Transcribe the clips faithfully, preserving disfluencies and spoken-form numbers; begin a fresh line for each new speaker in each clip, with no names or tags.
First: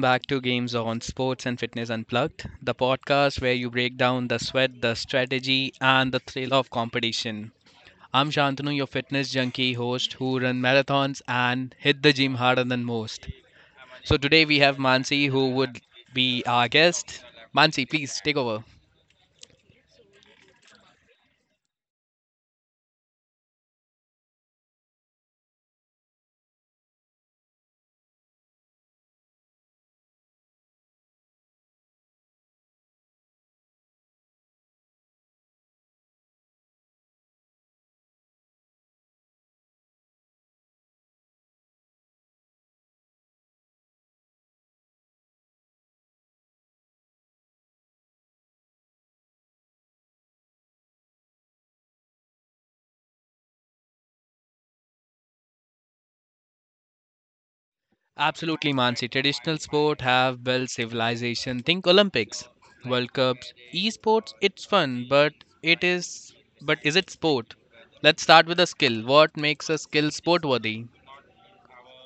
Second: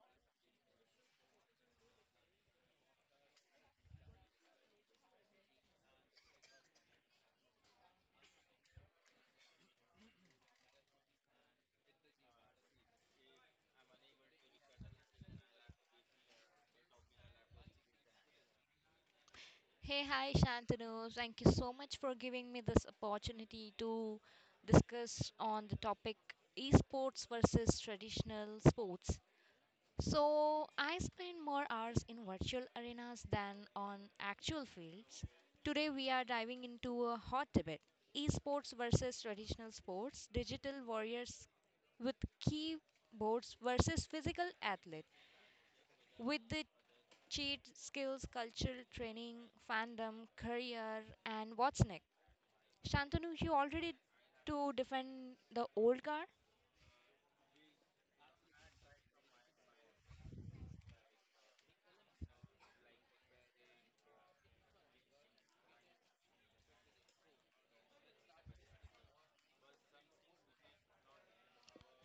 back to Games on Sports and Fitness Unplugged, the podcast where you break down the sweat, the strategy, and the thrill of competition. I'm Shantanu, your fitness junkie host who run marathons and hit the gym harder than most. So today we have Mansi, who would be our guest. Mansi, please take over.
Hey, hi, Shantanu. Thank you so much for giving me this opportunity to discuss on the topic esports versus traditional sports. So, I spend more hours in virtual arenas than on actual fields. Today, we are diving into a hot debate esports versus traditional sports, digital warriors with keyboards versus physical athlete with the cheat, skills, cultural training, fandom, career, and what's next? Shantanu, you already to defend the old guard?
Absolutely, Mansi. Traditional sport have built civilization. Think Olympics, World Cups, esports. It's fun, but it is. But is it sport? Let's start with a skill. What makes a skill sport worthy?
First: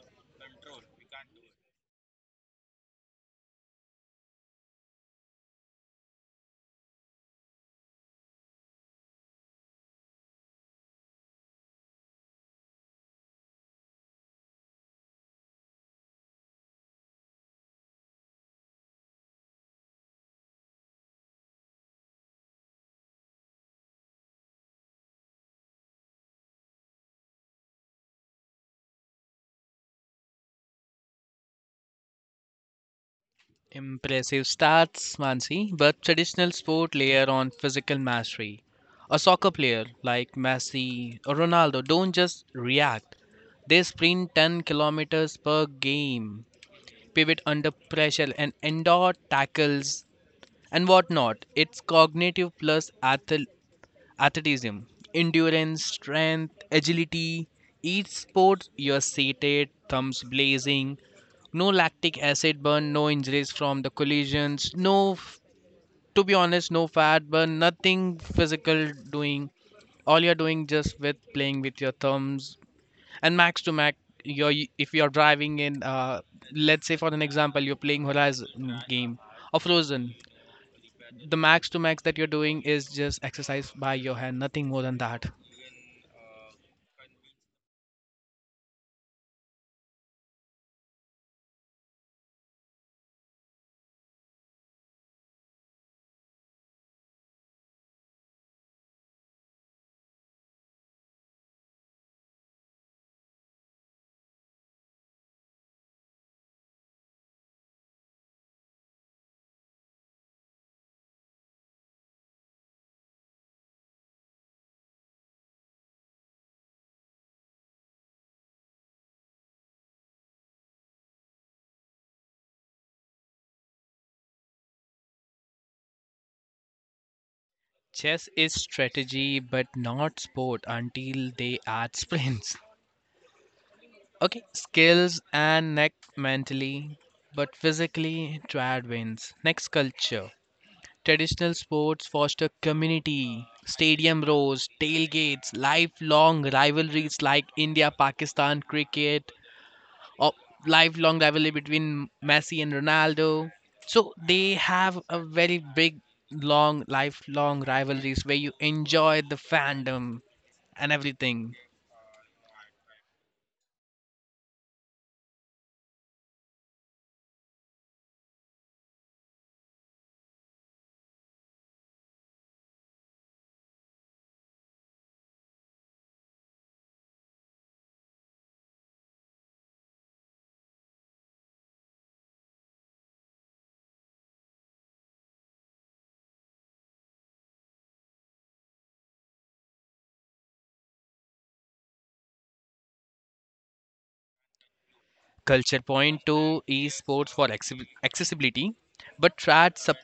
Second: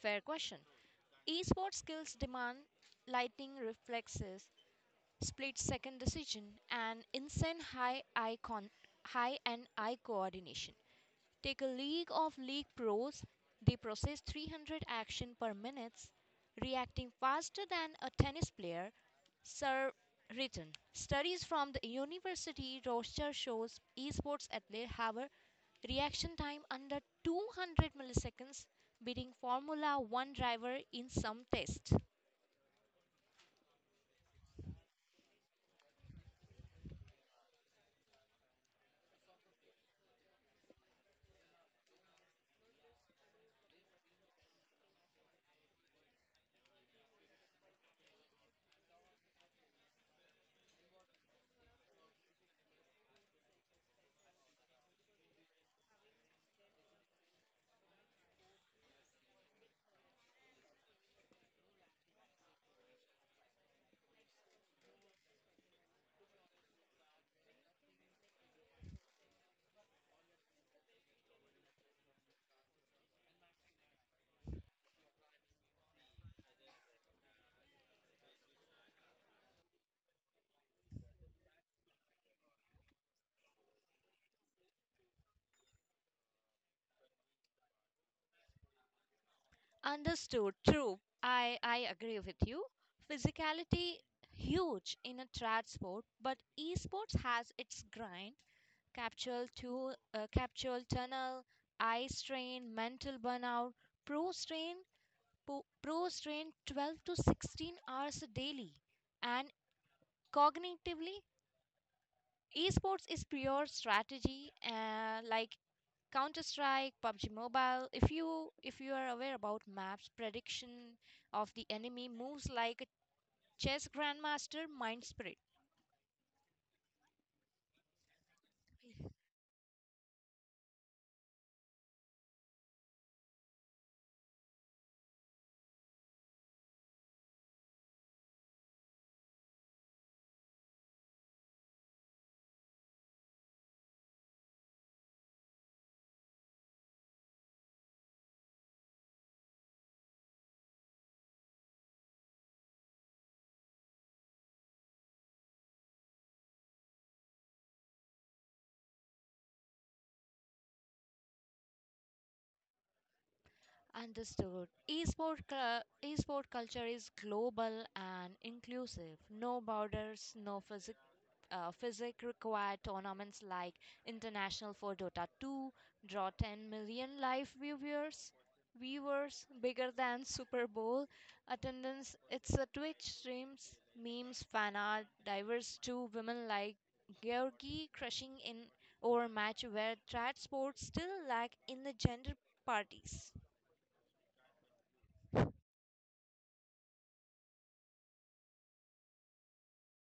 Fair question. Esports skills demand lightning reflexes, split second decision, and insane high eye con- high and eye coordination. Take a league of league pros. They process three hundred action per minute, reacting faster than a tennis player. Sir written. Studies from the University Rochester shows esports athletes have a reaction time under two hundred milliseconds, beating Formula one driver in some tests.
Impressive stats, Mansi. But traditional sport layer on physical mastery. A soccer player like Messi or Ronaldo don't just react. They sprint ten kilometers per game, pivot under pressure, and endure tackles and whatnot. It's cognitive plus athl- athleticism, endurance, strength, agility. Each sport, you're seated, thumbs blazing, no lactic acid burn, no injuries from the collisions, no, f- to be honest, no fat burn, nothing physical doing. All you're doing just with playing with your thumbs and max to max. You're, if you're driving in, uh, let's say for an example, you're playing Horizon game or Frozen, the max to max that you're doing is just exercise by your hand, nothing more than that.
Understood. True. I, I agree with you. Physicality huge in a trad sport, but esports has its grind. Capsule, tu- uh, capsule tunnel, eye strain, mental burnout, pro strain, po- pro strain twelve to sixteen hours daily. And cognitively, esports is pure strategy uh, like Counter Strike, PUBG Mobile. If you if you are aware about maps, prediction of the enemy moves like a chess grandmaster mind spirit.
Chess is strategy, but not sport until they add sprints. Okay, skills and neck mentally, but physically, triad wins. Next, culture. Traditional sports foster community, stadium rows, tailgates, lifelong rivalries like India Pakistan cricket, or lifelong rivalry between Messi and Ronaldo. So they have a very big, long, lifelong rivalries where you enjoy the fandom and everything.
Understood. Esport, cu- esport culture is global and inclusive. No borders, no physic, uh, physic required tournaments like International for Dota two draw ten million live viewers, viewers bigger than Super Bowl attendance. It's a Twitch streams, memes, fan art, diverse to women like Georgie crushing in over match where trad sports still lack in the gender parties.
Culture point two is sports for accessi- accessibility, but trad sub-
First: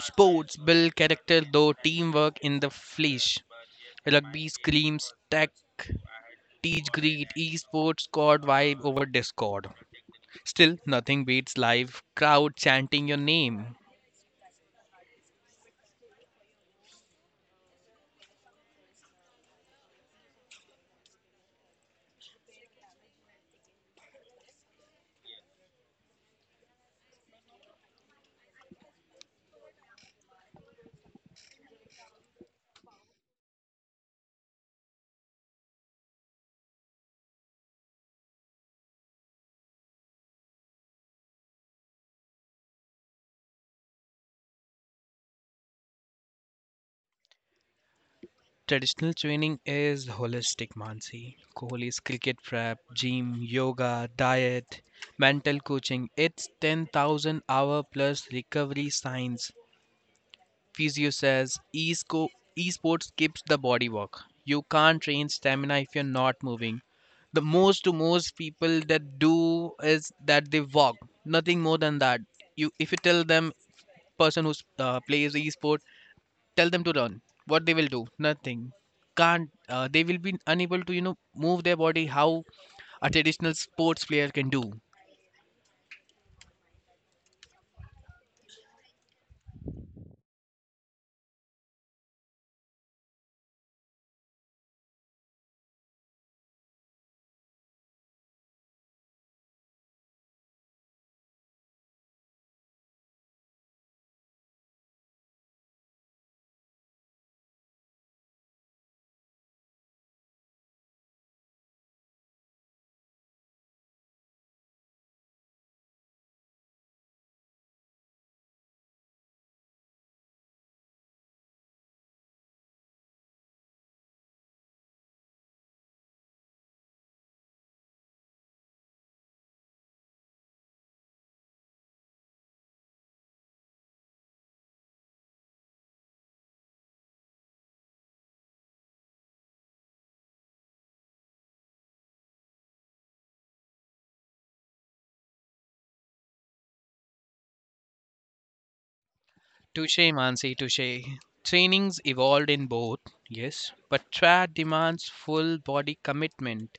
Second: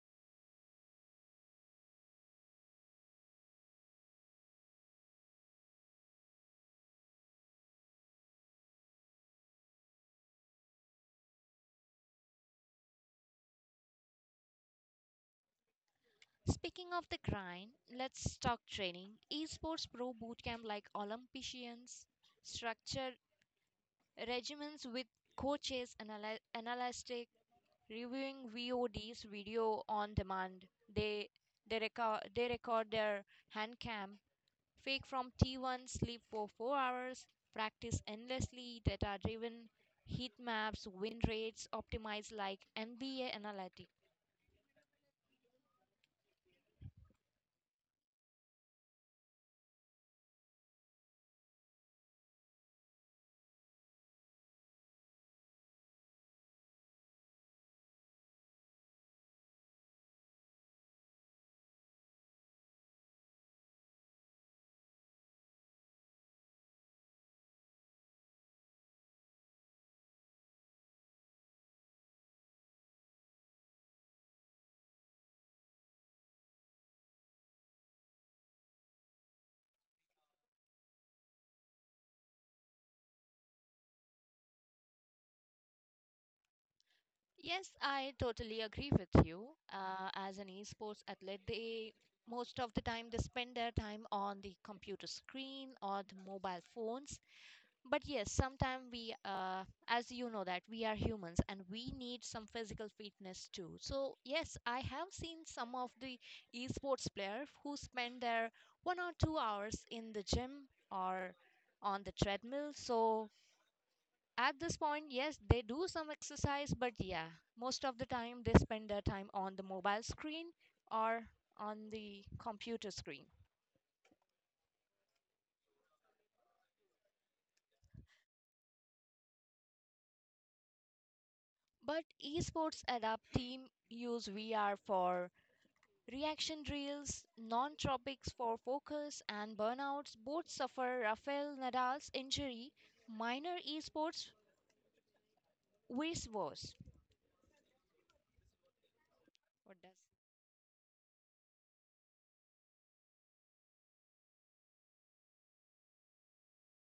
sports build character though teamwork in the flesh. Rugby screams tech, teach greed, esports squad vibe over Discord. Still, nothing beats live crowd chanting your name.
Speaking of the grind, let's talk training. Esports Pro Bootcamp, like Olympians, structured regimens with coaches, anal- analytic, reviewing V O Ds, video on demand. They they record they record their hand cam, fake from T one, sleep for four hours, practice endlessly, data driven heat maps, win rates, optimized like N B A analytics.
Traditional training is holistic, Mansi. Kohli is cricket prep, gym, yoga, diet, mental coaching. It's ten thousand hour plus recovery science. Physio says e-sco- e-sports skips the body work. You can't train stamina if you're not moving. The most to most people that do is that they walk. Nothing more than that. You, if you tell them person who uh, plays e-sport, tell them to run, what they will do? Nothing. Can't, uh, they will be unable to, you know, move their body how a traditional sports player can do.
Yes, I totally agree with you. Uh, as an esports athlete, they most of the time they spend their time on the computer screen or the mobile phones. But yes, sometimes we, uh, as you know, that we are humans and we need some physical fitness too. So yes, I have seen some of the esports player who spend their one or two hours in the gym or on the treadmill. So at this point, yes, they do some exercise, but yeah, most of the time they spend their time on the mobile screen or on the computer screen. But esports adapt team use V R for reaction drills, non tropics for focus, and burnouts. Both suffer Rafael Nadal's injury. Minor esports, vice versa. What does?
Touche, Mansi, touche. Trainings evolved in both, yes, but trad demands full body commitment.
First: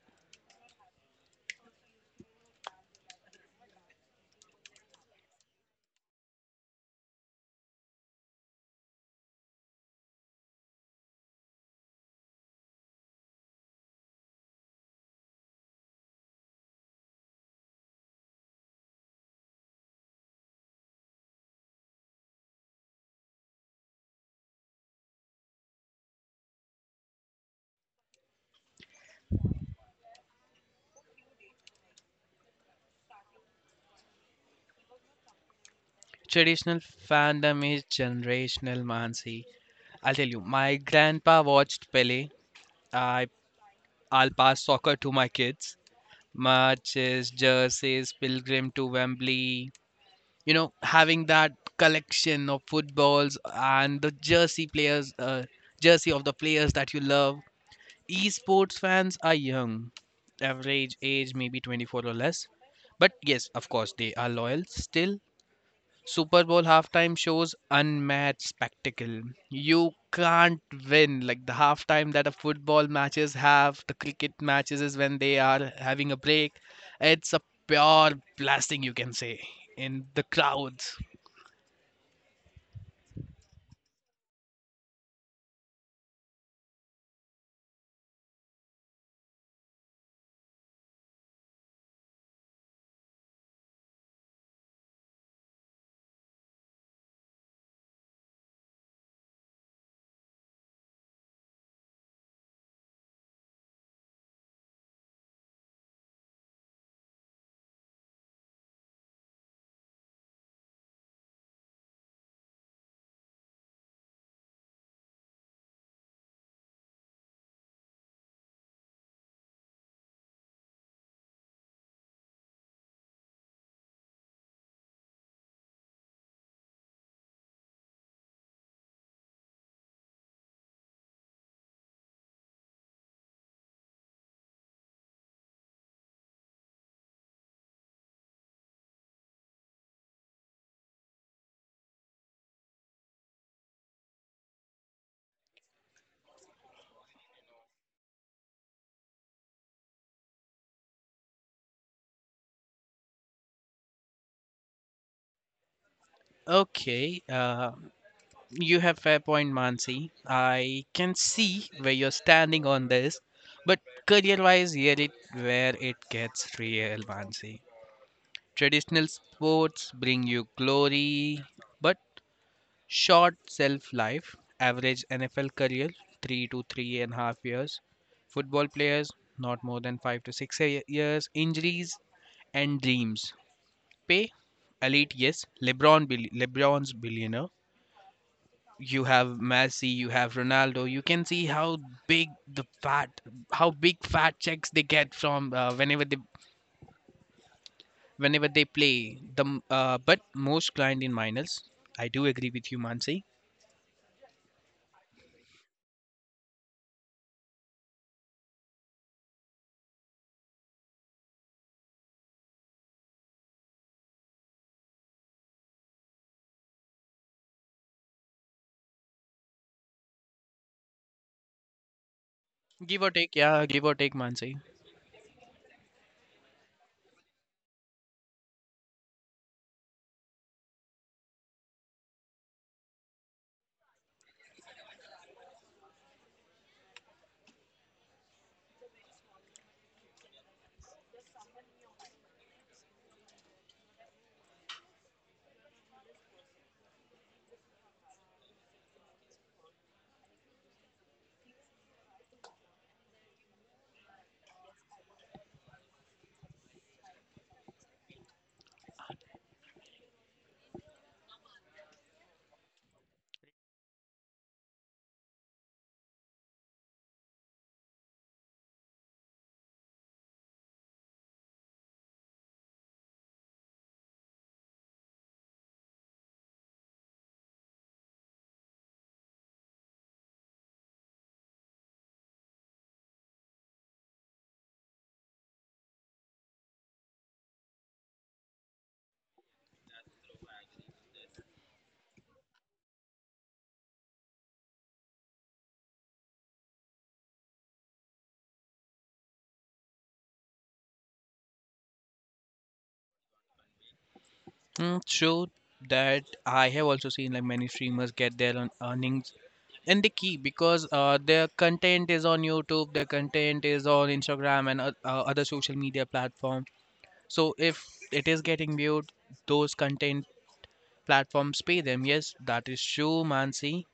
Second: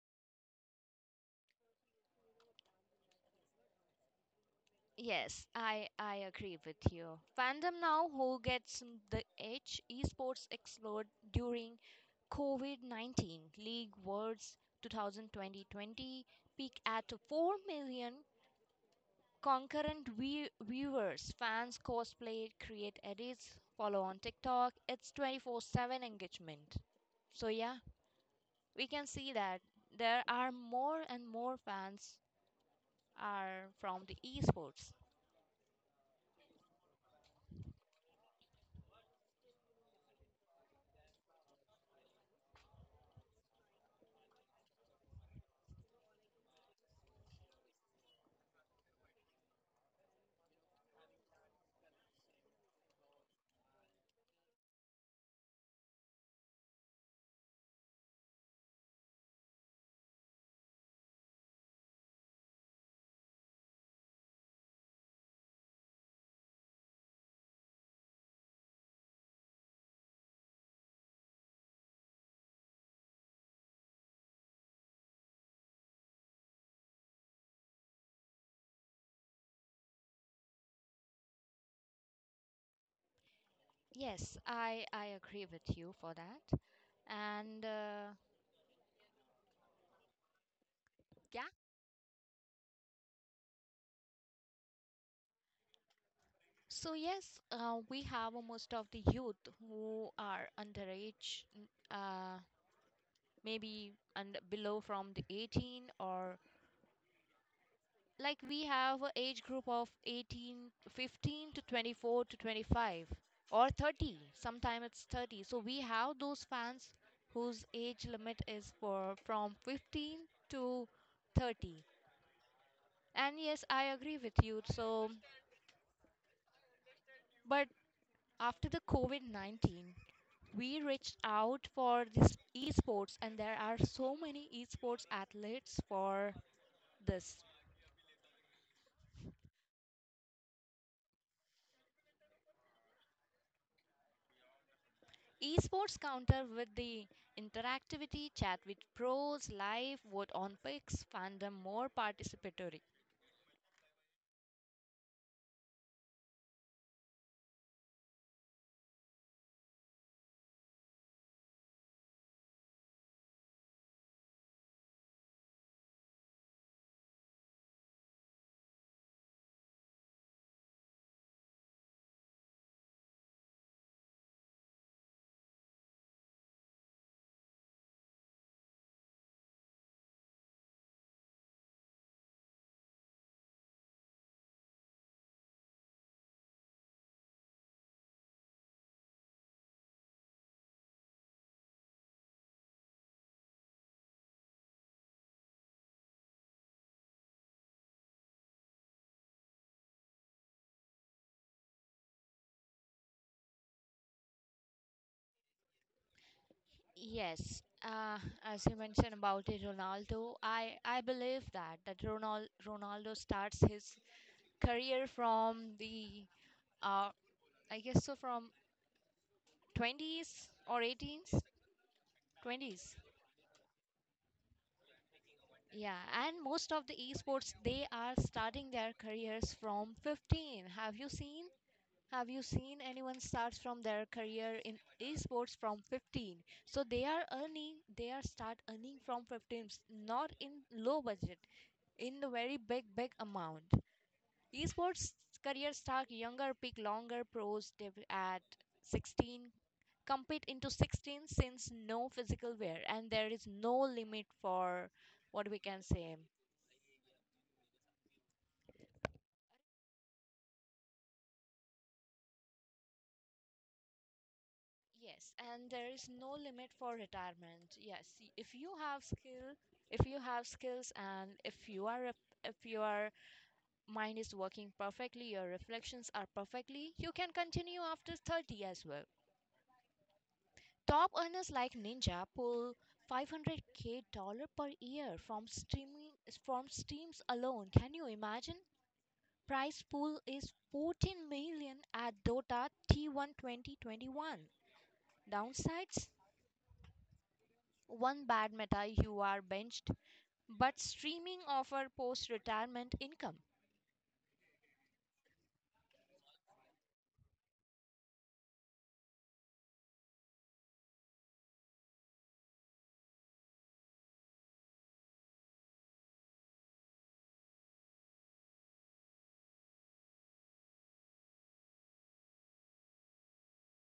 Yes, I, I agree with you. Fandom now who gets m- the edge? Esports explored during COVID nineteen. League Worlds two thousand twenty peak at four million concurrent view- viewers. Fans cosplay, create edits, follow on TikTok. It's twenty-four seven engagement. So yeah, we can see that there are more and more fans are from the esports.
Traditional fandom is generational, Mansi. I'll tell you, my grandpa watched Pele. I, I'll pass soccer to my kids. Marches, jerseys, pilgrim to Wembley. You know, having that collection of footballs and the jersey players, uh, jersey of the players that you love. Esports fans are young, average age maybe 24 or less, but yes, of course, they are loyal. Still, Super Bowl halftime shows unmatched spectacle. You can't win like the halftime that a football matches have, the cricket matches is when they are having a break. It's a pure blasting, you can say, in the crowd.
Yes, I I agree with you for that. And uh, yeah, so yes, uh, we have most of the youth who are underage, n- uh, maybe and below from the eighteen, or like we have a age group of eighteen, fifteen to twenty-four to twenty-five or thirty. Sometime it's thirty. So we have those fans whose age limit is for from fifteen to thirty. And yes, I agree with you. So, but after the COVID nineteen, we reached out for this esports, and there are so many esports athletes for this. Esports counter with the interactivity, chat with pros, live, vote on picks, fandom more participatory.
Okay, uh, you have fair point, Mansi. I can see where you're standing on this, but career-wise, here it where it gets real, Mansi. Traditional sports bring you glory, but short shelf life. Average N F L career, three to three and a half years. Football players, not more than five to six ye- years. Injuries and dreams. Pay elite, yes. LeBron, bill- LeBron's billionaire. You have Messi, you have Ronaldo. You can see how big the fat, how big fat checks they get from uh, whenever they whenever they play. The m- uh, but most client in minors. I do agree with you, Mansi.
Yes, uh, as you mentioned about it, Ronaldo, I, I believe that that Ronald, Ronaldo starts his career from the uh, I guess so from twenties or eighteens, twenties.
Give or take, yeah, give or take, Mansi.
Yeah, and most of the esports they are starting their careers from fifteen. Have you seen? Have you seen anyone starts from their career in esports from fifteen? So they are earning, they are start earning from fifteen, not in low budget, in the very big big amount. These sports careers start younger, pick longer pros deb- at sixteen, compete into sixteen since no physical wear, and there is no limit for what we can say. Yes, and there is no limit for retirement. Yes, y- if you have skill, if you have skills, and if you are a if your mind is working perfectly, your reflections are perfectly, you can continue after thirty as well. Top earners like Ninja pull five hundred k dollar per year from streaming from streams alone. Can you imagine? Prize pool is fourteen million at Dota T one twenty twenty-one. Downsides: one bad meta you are benched, but streaming offer post retirement income.
Mm, so that I have also seen like many streamers get their own earnings and the key, because uh, their content is on YouTube, their content is on Instagram and uh, uh, other social media platform. So if it is getting viewed, those content platforms pay them. Yes, that is true, Mansi.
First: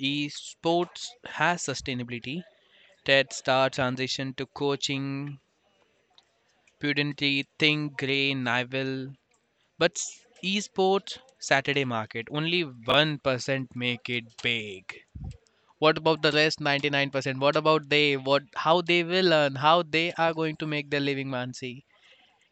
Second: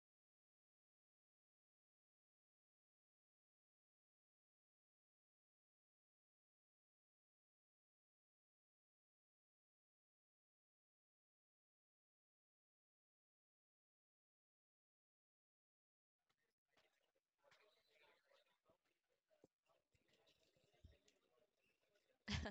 Esports has sustainability. TED Star transition to coaching, Pudently, Think Grey, Nivel. But s- esports Saturday market, only one percent make it big. What about the rest ninety-nine percent? What about they? What how they will earn, how they are going to make their living, Mansi?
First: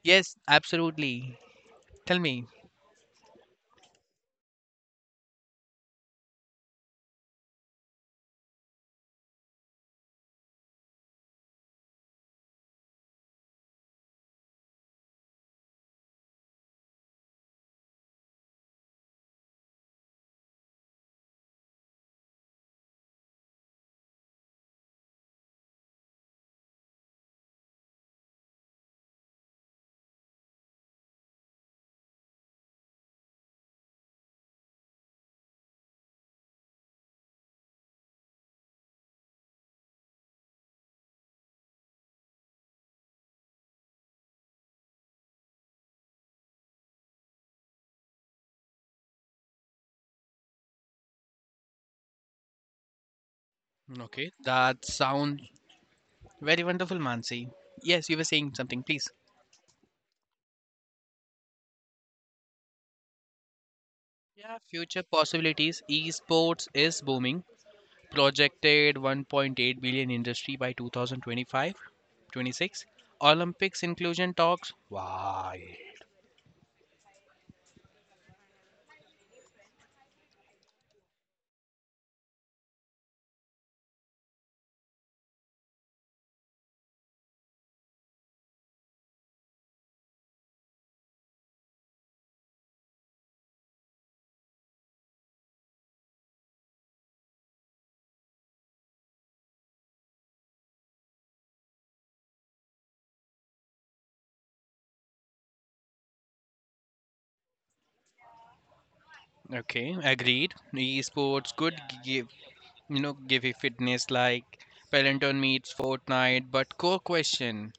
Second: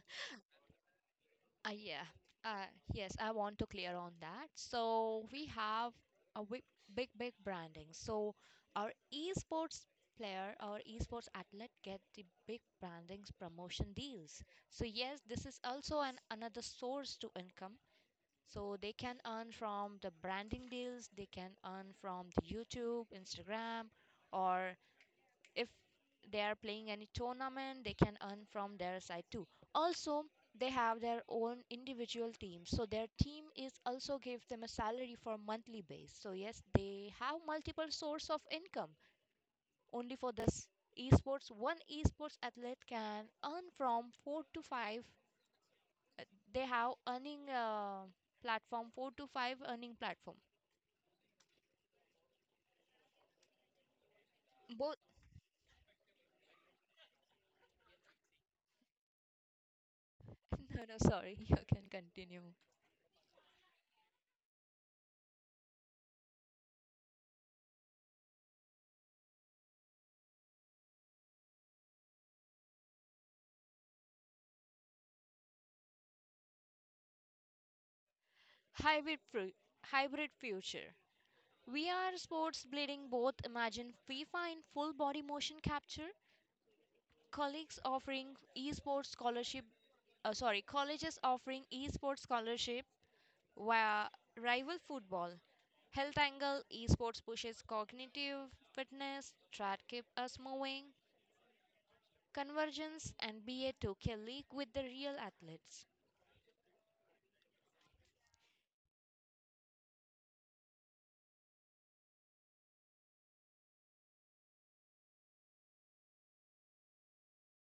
Yes, absolutely.
Uh, yeah.
Tell me.
Uh, yes, I want to clear on that. So we have a big, big, big branding. So our esports player, our esports athlete get the big brandings promotion deals. So yes, this is also an another source to income. So they can earn from the branding deals. They can earn from the YouTube, Instagram, or if they are playing any tournament they can earn from their side too. Also, they have their own individual team, so their team is also give them a salary for monthly base, so yes they have multiple source of income only for this esports. One esports athlete can earn from four to five, uh, they have earning uh, platform, four to five earning platform
Okay, that
both.
sounds very wonderful, Mansi. Yes, you were saying something, please.
No, no, sorry. You can continue.
Yeah, future possibilities. Esports is booming. Projected one point eight billion industry by twenty twenty-five, twenty-six. Olympics inclusion talks. Why?
Hybrid fu- hybrid future V R sports blending both, imagine FIFA in full body motion capture, colleagues offering esports scholarship, uh, sorry, colleges offering esports scholarship via rival football. Health angle esports pushes cognitive fitness, try keep us moving, convergence, and B A two K league with the real athletes.
Okay, agreed. Esports could give, you know, give a fitness like Peloton meets Fortnite. But core question.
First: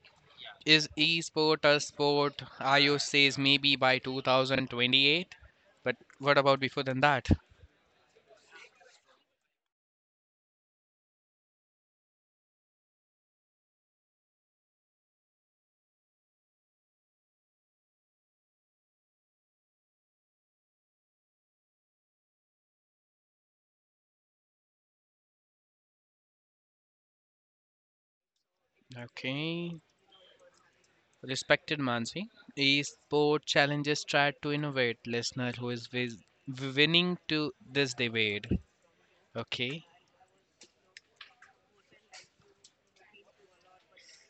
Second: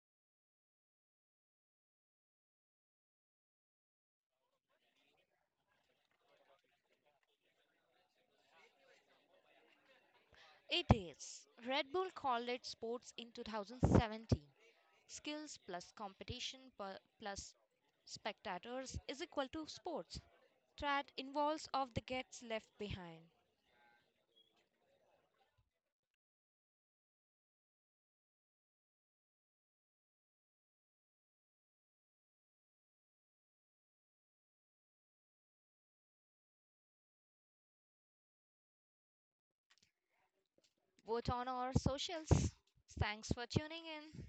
Is esport a sport? I O says maybe by two thousand twenty-eight, but what about before than that?
It is. Red Bull called it sports in two thousand seventeen. Skills plus competition pu- plus spectators is equal to sports. Trad involves of the gets left behind.
Okay. Respected Mansi, esport challenges tried to innovate. Listener who is vis- winning to this debate. Okay.
Vote on our socials. Thanks for tuning in.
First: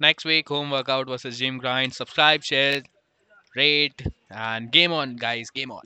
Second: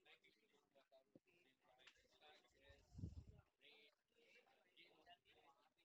Next week, home workout versus gym grind. Subscribe, share, rate, and game on, guys. Game on.